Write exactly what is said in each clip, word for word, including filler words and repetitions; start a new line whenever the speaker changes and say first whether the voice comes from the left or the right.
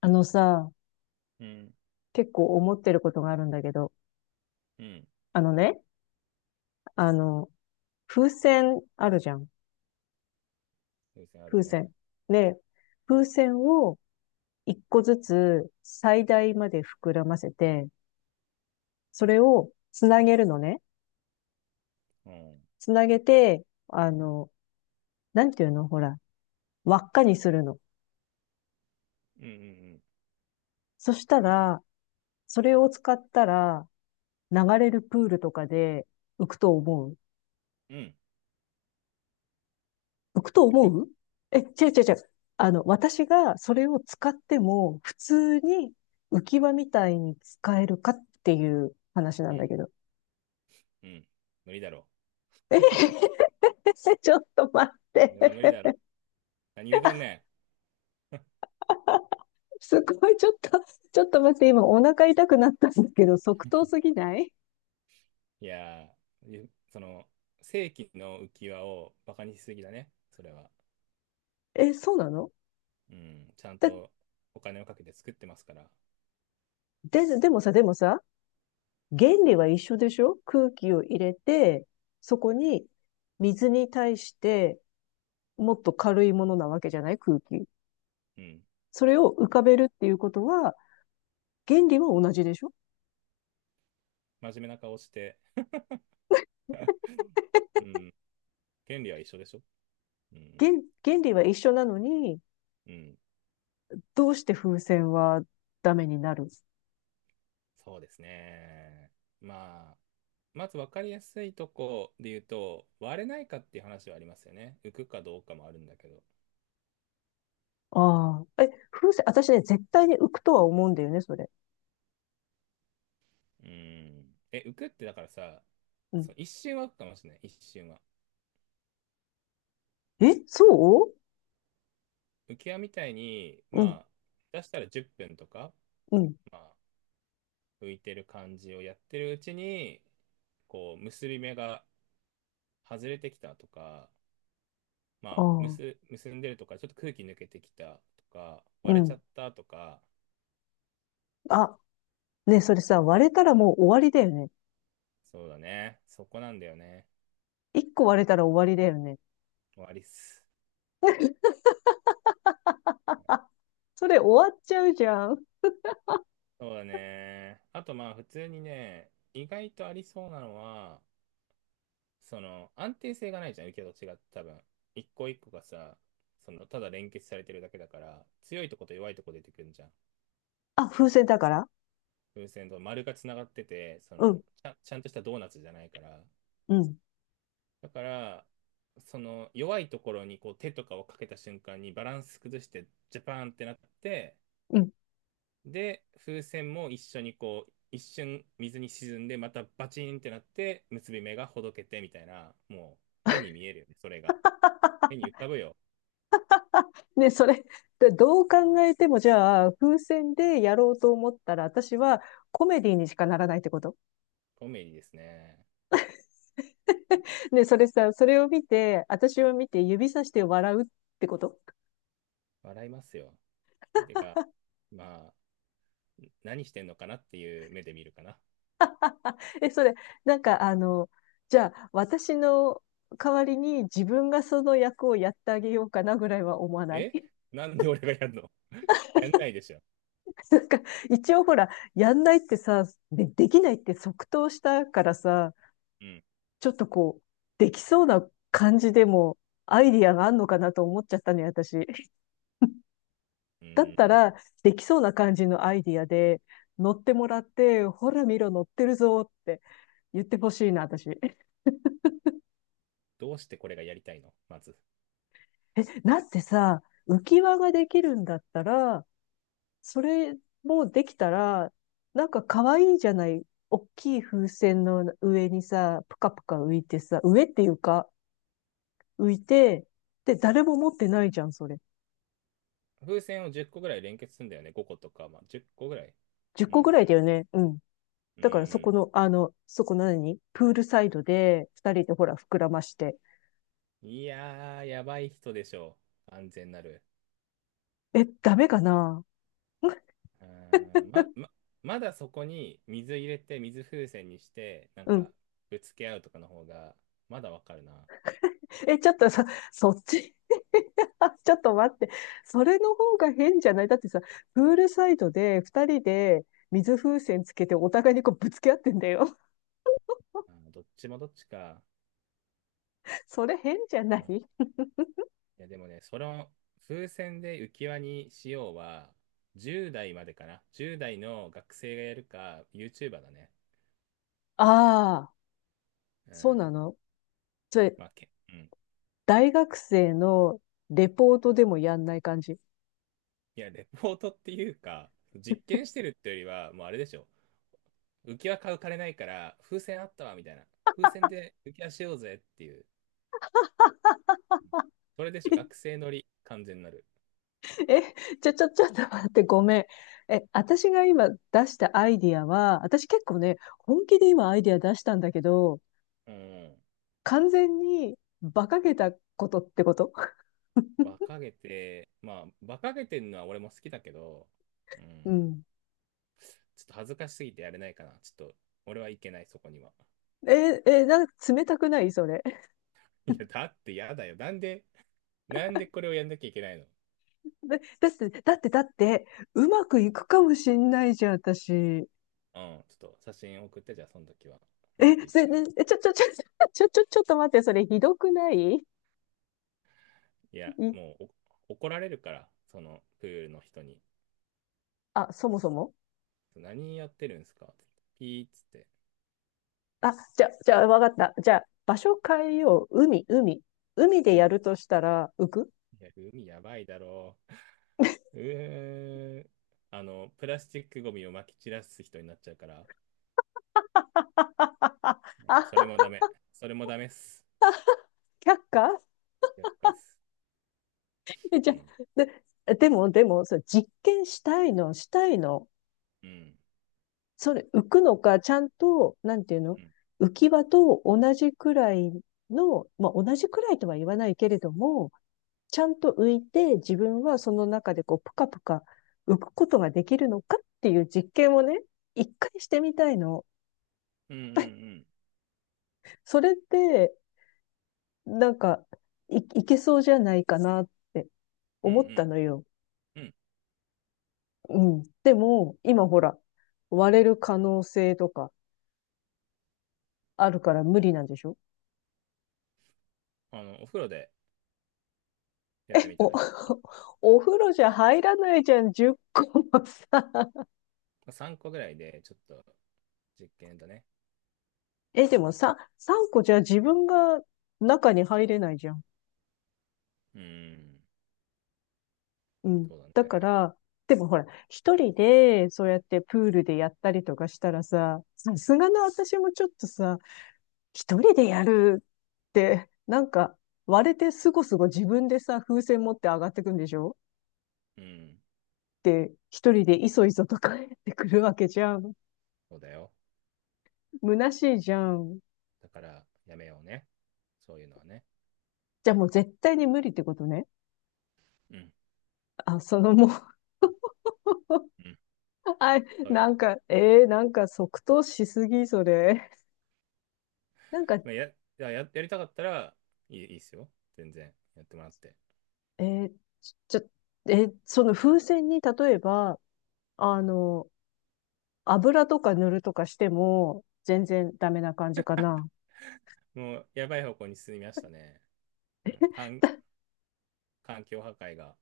left: あのさ、
right: うん、
left: 結構思ってることがあるんだけど、
right: うん、
left: あのね、あの、風船あるじゃん。
right: 優先ある
left: 風
right: ね。
left: 船。で、風船を一個ずつ最大まで膨らませて、それをつなげるのね。
right: うん、うん、
left: つなげて、あの、なんていうのほら、輪っかにするの。
right: うん、
left: そしたら、それを使ったら、流れるプールとかで浮くと思う。
right: うん、うん、
left: 浮くと
right: 行
left: 思
right: く、
left: う。え、違う違う違う。あの、私がそれを使っても、普通に浮き輪みたいに使えるかっていう話な
right: う
left: んだ
right: ん、
left: けど。
right: うん、無理だろう。
left: ちょっと待っ
right: それは無
left: て。
right: 理だろう。何言 うとん
left: あ、
right: ね
left: すごい、ちょっと、ちょっと待って、今お腹痛くなったんだけど、即答すぎない？
right: ん。いやー、ゆその、正規の浮き輪をバカにしすぎだね、それは。
left: え、そうなの？
right: うん、ちゃん
left: だ、
right: とお金をかけて作ってますから。
left: で、でもさ、でもさ、原理は一緒でしょ？空気を入れて、そこに水に対してもっと軽いものなわけじゃない？空気。
right: うん、
left: それを浮かべるっていうことは、原理は同じでしょ？
right: 真面目な顔して、うん、権利は一緒でしょ。うん、
left: 原、原理は一緒なのに、
right: うん。
left: どうして風船はダメになる？
right: そうですね。まあ、まず分かりやすいとこで言うと、割れないかっていう話はありますよね。浮くかどうかもあるんだけど。
left: ああ。え、風船、私ね、絶対に浮くとは思うんだよね、それ。
right: うん。え、浮くってだからさ、
left: うん。
right: そう、一瞬は浮くかもしれない。一瞬は。
left: え、そ
right: 浮き輪みたいに、
left: う。うん、
right: まあ、出したらじゅっぷんとか、
left: うん。
right: まあ、浮いてる感じをやってるうちに、こう、結び目が外れてきたとか、
left: あ
right: まあ、
left: あ、
right: 結、結んでるとか、ちょっと空気抜けてきたとか、
left: う
right: 割れち
left: ん。
right: ゃったとか、
left: あ、ね、それさ、割れたらもう終わりだよね。
right: そうだね。そこなんだよね。
left: 一個割れたら終わりだよね。
right: 終わりっす。
left: それ終わっちゃうじゃん。
right: そうだね。あとまあ普通にね、意外とありそうなのは、その安定性がないじゃん、受けと違って多分。一個一個がさ、そのただ連結されてるだけだから、強いとこと弱いとこ出てくるんじゃん。
left: あ、風船だから。
right: 風船と丸がつながってて、そ
left: う
right: の
left: ん、
right: ちゃん、ちゃんとしたドーナツじゃないから。
left: うん、
right: だから、その弱いところにこう手とかをかけた瞬間にバランス崩してジャパーンってなって、
left: うん。
right: で、風船も一緒にこう、一瞬水に沈んで、またバチンってなって、結び目がほどけてみたいな、もう目に見えるよね、それが。目 に浮かぶよ。
left: ね、それ、でどう考えても、じゃあ、風船でやろうと思ったら、私はコメディにしかならないってこと？
right: コメディですね。
left: ね、それさ、それを見て、私を見て指さして笑うってこと？
right: 笑いますよ。てか、まあ、何してんのかなっていう目で見るかな。
left: え、それ、なんか、あの、じゃあ、私の代わりに自分がその役をやってあげようかなぐらいは思わない？
right: え なんで俺がやるの。 やんないでしょ。
left: なんか、一応ほら、やんないってさ、で、できないって即答したからさ、
right: うん。
left: ちょっとこう、できそうな感じでも、アイディアがあんのかなと思っちゃったね、私。
right: う
left: だった
right: ー
left: ら、
right: ん。
left: できそうな感じのアイディアで、乗ってもらって、ほら見ろ、乗ってるぞって言ってほしいな、私。え、
right: どうしてこれがやりたいのまず。
left: だってさ、浮き輪ができるんだったら、それもできたら、なんか可愛いじゃない。大きい風船の上にさ、ぷかぷか浮いてさ、上っていうか、浮いて、で、誰も持ってないじゃん、それ。
right: 風船をじゅっこぐらい連結するんだよね。ごことか、まあ、じゅっこぐらい。
left: 10
right: う
left: 個ぐ
right: ん。
left: らいだよね。うん。
right: うんう
left: だからそこ
right: ん、
left: の、あの、そこ何プールサイドで、二人でほら、膨らまして、
right: いやー、やばい人でしょう。安全なる。
left: え、ダメかな？
right: あーま、ま、まだそこに水入れて、水風船にして、なん
left: うん。
right: か、ぶつけ合うとかの方が、まだわかるな。
left: え、ちょっとさ、そっち ちょっと待って。それの方が変じゃない？だってさ、プールサイドで二人で水風船つけてお互いにこうぶつけ合ってんだよ。
right: あー、どっちもどっちか。
left: それ変じゃな
right: うん、
left: い？
right: いや、でもね、その、風船で浮き輪にしようは、じゅう代までかな。じゅう代の学生がやるか、YouTuber だね。
left: ああー、
right: う
left: そうな
right: ん。
left: の？それ、
right: まあ、け、うん。
left: 大学生のレポートでもやんない感じ？
right: いや、レポートっていうか、実験してるってよりは、もうあれでしょ。浮き輪買う金ないから、風船あったわ、みたいな。風船で浮き輪しようぜっていう。それでしょ。学 生乗り、完全なる。
left: え、ちょ、ちょ、ちょっと待って、ごめん。え、私が今出したアイディアは、私結構ね、本気で今アイディア出したんだけど、
right: うん。
left: 完全に馬鹿げたことってこと？
right: 馬鹿げて、まあ、馬鹿げてるのは俺も好きだけど、う
left: う
right: ん。
left: ん。
right: ちょっと恥ずかしすぎてやれないかな。ちょっと、俺はいけない、そこには。
left: え、え、なんか冷たくない？それ。
right: いや、だってやだよ。なんで、なんでこれをやんなきゃいけないの。
left: だ、だって、だって、だって、うまくいくかもしんないじゃん、私。
right: うん。ちょっと写真送って、じゃあ、その時は。うまく
left: え、
right: いっ
left: それ
right: たよ。
left: ねえ、ちょ、ちょ、ちょ、ちょ、ちょ、ちょっと待って、それひどくない？
right: いや、
left: い、
right: もうお怒られるから、そのプールの人に。
left: あ、そもそも、
right: 何やってるんですかってピーっつって、
left: あ、じゃ、じゃあ、わかった。じゃあ、場所変えよう。海、海。海で
right: 海、
left: や
right: い
left: るとしたら、浮く？
right: や、海やばいだろう。うーん、あの、プラスチックゴミを撒き散らす人になっちゃうから、
left: あ、
right: うん、それもダメ。それもダメっす。
left: 却下？
right: やっかっす。
left: え、じ
right: う
left: ゃ
right: ん、
left: あ、で、でも、でも、そう、実験したいの、したいの。
right: うん、
left: それ、浮くのか、ちゃんと、なんていうの？
right: うん、
left: 浮き輪と同じくらいの、まあ、同じくらいとは言わないけれども、ちゃんと浮いて自分はその中でこう、ぷかぷか浮くことができるのかっていう実験をね、一回してみたいの。
right: うん、うん、
left: それって、なんか、い、いけそうじゃないかなって
right: うん、う
left: 思った
right: ん、
left: のよ。
right: うん、うん。
left: うん。でも、今ほら、割れる可能性とかあるから無理なんでしょ？
right: あの、お風呂でやって
left: え、
right: みた
left: お、
right: らいい。うん、
left: お風呂じゃ入らないじゃん、じゅっこもさ。
right: まあさんこぐらいで、ちょっと実験だね。
left: え、でもさ、さんこじゃ自分が中に入れないじゃん。
right: うん、
left: うん。
right: そう
left: だ
right: だ
left: か
right: ね。
left: ら、でもほら、一人で、そうやってプールでやったりとかしたらさ、さすがの私もちょっとさ、一人でやるって、なんか、割れてすごすご自分でさ、風船持って上がってくんでしょっ
right: うん、
left: て一人でいそいそと帰ってくるわけじゃん。
right: そうだよ。
left: 虚しいじゃん。
right: だから、やめようね。そういうのはね。
left: じゃあもう絶対に無理ってことね。
right: うん。
left: あ、そのもう
right: うん。
left: あ、
right: そうい
left: な
right: う、
left: んか、えー、なんか即答しすぎ、それ。なんか、
right: まあ、やややりたかったらいい、いいっすよ。全然。やってもらって。
left: えー、ちょ、えーその風船に例えば、あの、油とか塗るとかしても、全然ダメな感じかな。
right: もう、やばい方向に進みましたね。うん、環環境破壊が。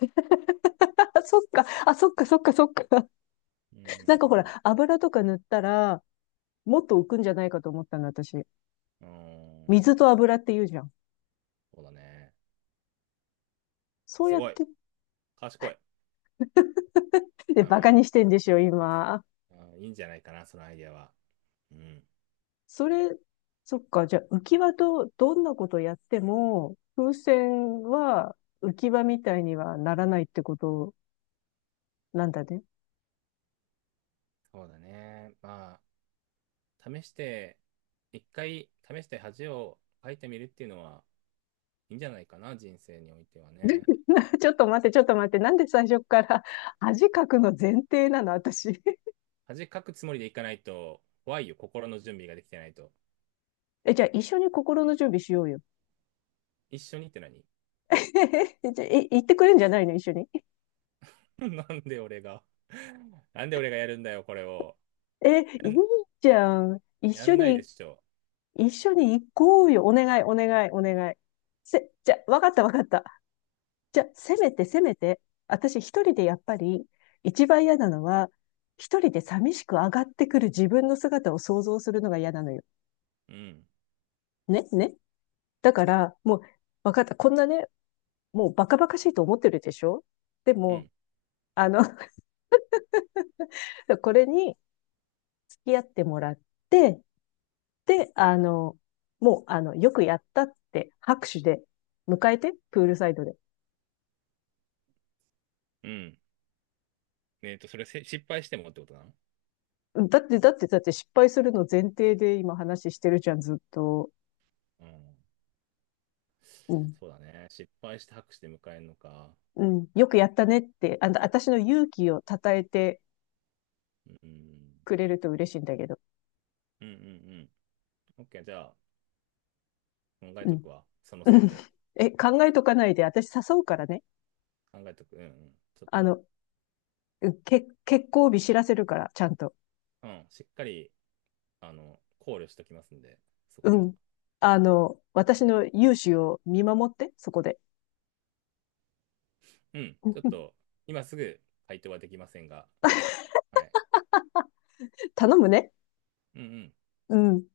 left: あ、そっか、あ、そっか、そっか、そっか。
right: うー
left: なんかほ
right: ん。
left: ら、油とか塗ったら、もっと浮くんじゃないかと思ったの、私。
right: うー
left: 水
right: ん。
left: と油って言うじゃん。
right: そうだね。
left: そう
right: す
left: やっ
right: ごい。
left: て、
right: 賢い。う
left: で、バカ
right: ん。
left: にしてんでしょ、今。
right: うん、いいんじゃないかな、そのアイデアは。うん。
left: それ、そっか、じゃあ浮き輪とどんなことやっても、風船は浮き輪みたいにはならないってことなんだね。
right: そうだね。まあ、試して、一回試して恥をかいてみるっていうのはいいんじゃないかな、人生においてはね。
left: ちょっと待って、ちょっと待って、なんで最初から恥かくの前提なの、私。
right: 恥かくつもりでいかないと怖いよ、心の準備ができてないと。
left: え、じゃあ一緒に心の準備しようよ。
right: 一緒にって何。
left: え、じゃあ、え、行ってくれんじゃないの、一緒に。
right: なんで俺が なんで俺がやるんだよ、これを。
left: え、い
right: や
left: い
right: ん、
left: じゃん。一
right: や
left: 緒
right: んないで
left: に、
right: しょ。
left: 一緒に行こうよ。お願い、お願い、お願い。せ、じゃあ、わかった、わかった。じゃあ、せめてせめて、私一人でやっぱり、一番嫌なのは、一人で寂しく上がってくる自分の姿を想像するのが嫌なのよ。
right: うん、
left: ね、ね。だから、もう、わかった。こんなね、もうバカバカしいと思ってるでしょ？で
right: う
left: も、
right: ん、
left: あの、これに付き合ってもらって、で、あの、もう、あの、よくやったって拍手で迎えて、プールサイドで。
right: うん。えっと、それせ失敗してもってことなの。
left: うん、だって、だって、だって失敗するの前提で今話してるじゃん、ずっと。
right: うん。
left: うん。
right: そうだね。失敗して拍手で迎えるのか。
left: うん、よくやったねって、あの、私の勇気を称えて
right: うん。
left: くれると嬉しいんだけど。
right: うんうんうん。OK、じゃあ、考え
left: うん。う
right: と
left: ん
right: くわ。その線で。
left: え、考えとかないで、私誘うからね。
right: 考えとく。うんうん。ちょっ
left: あ
right: と、
left: の、け、結婚日知らせるから、ちゃんと。
right: うん。しっかり、あの、考慮しときますんで、そ
left: う
right: こは。
left: ん。あの、私の勇姿を見守って、そこで。
right: うん、ちょっと 今すぐ回答はできませんが、はい。
left: 頼むね。
right: うんうん。
left: うん。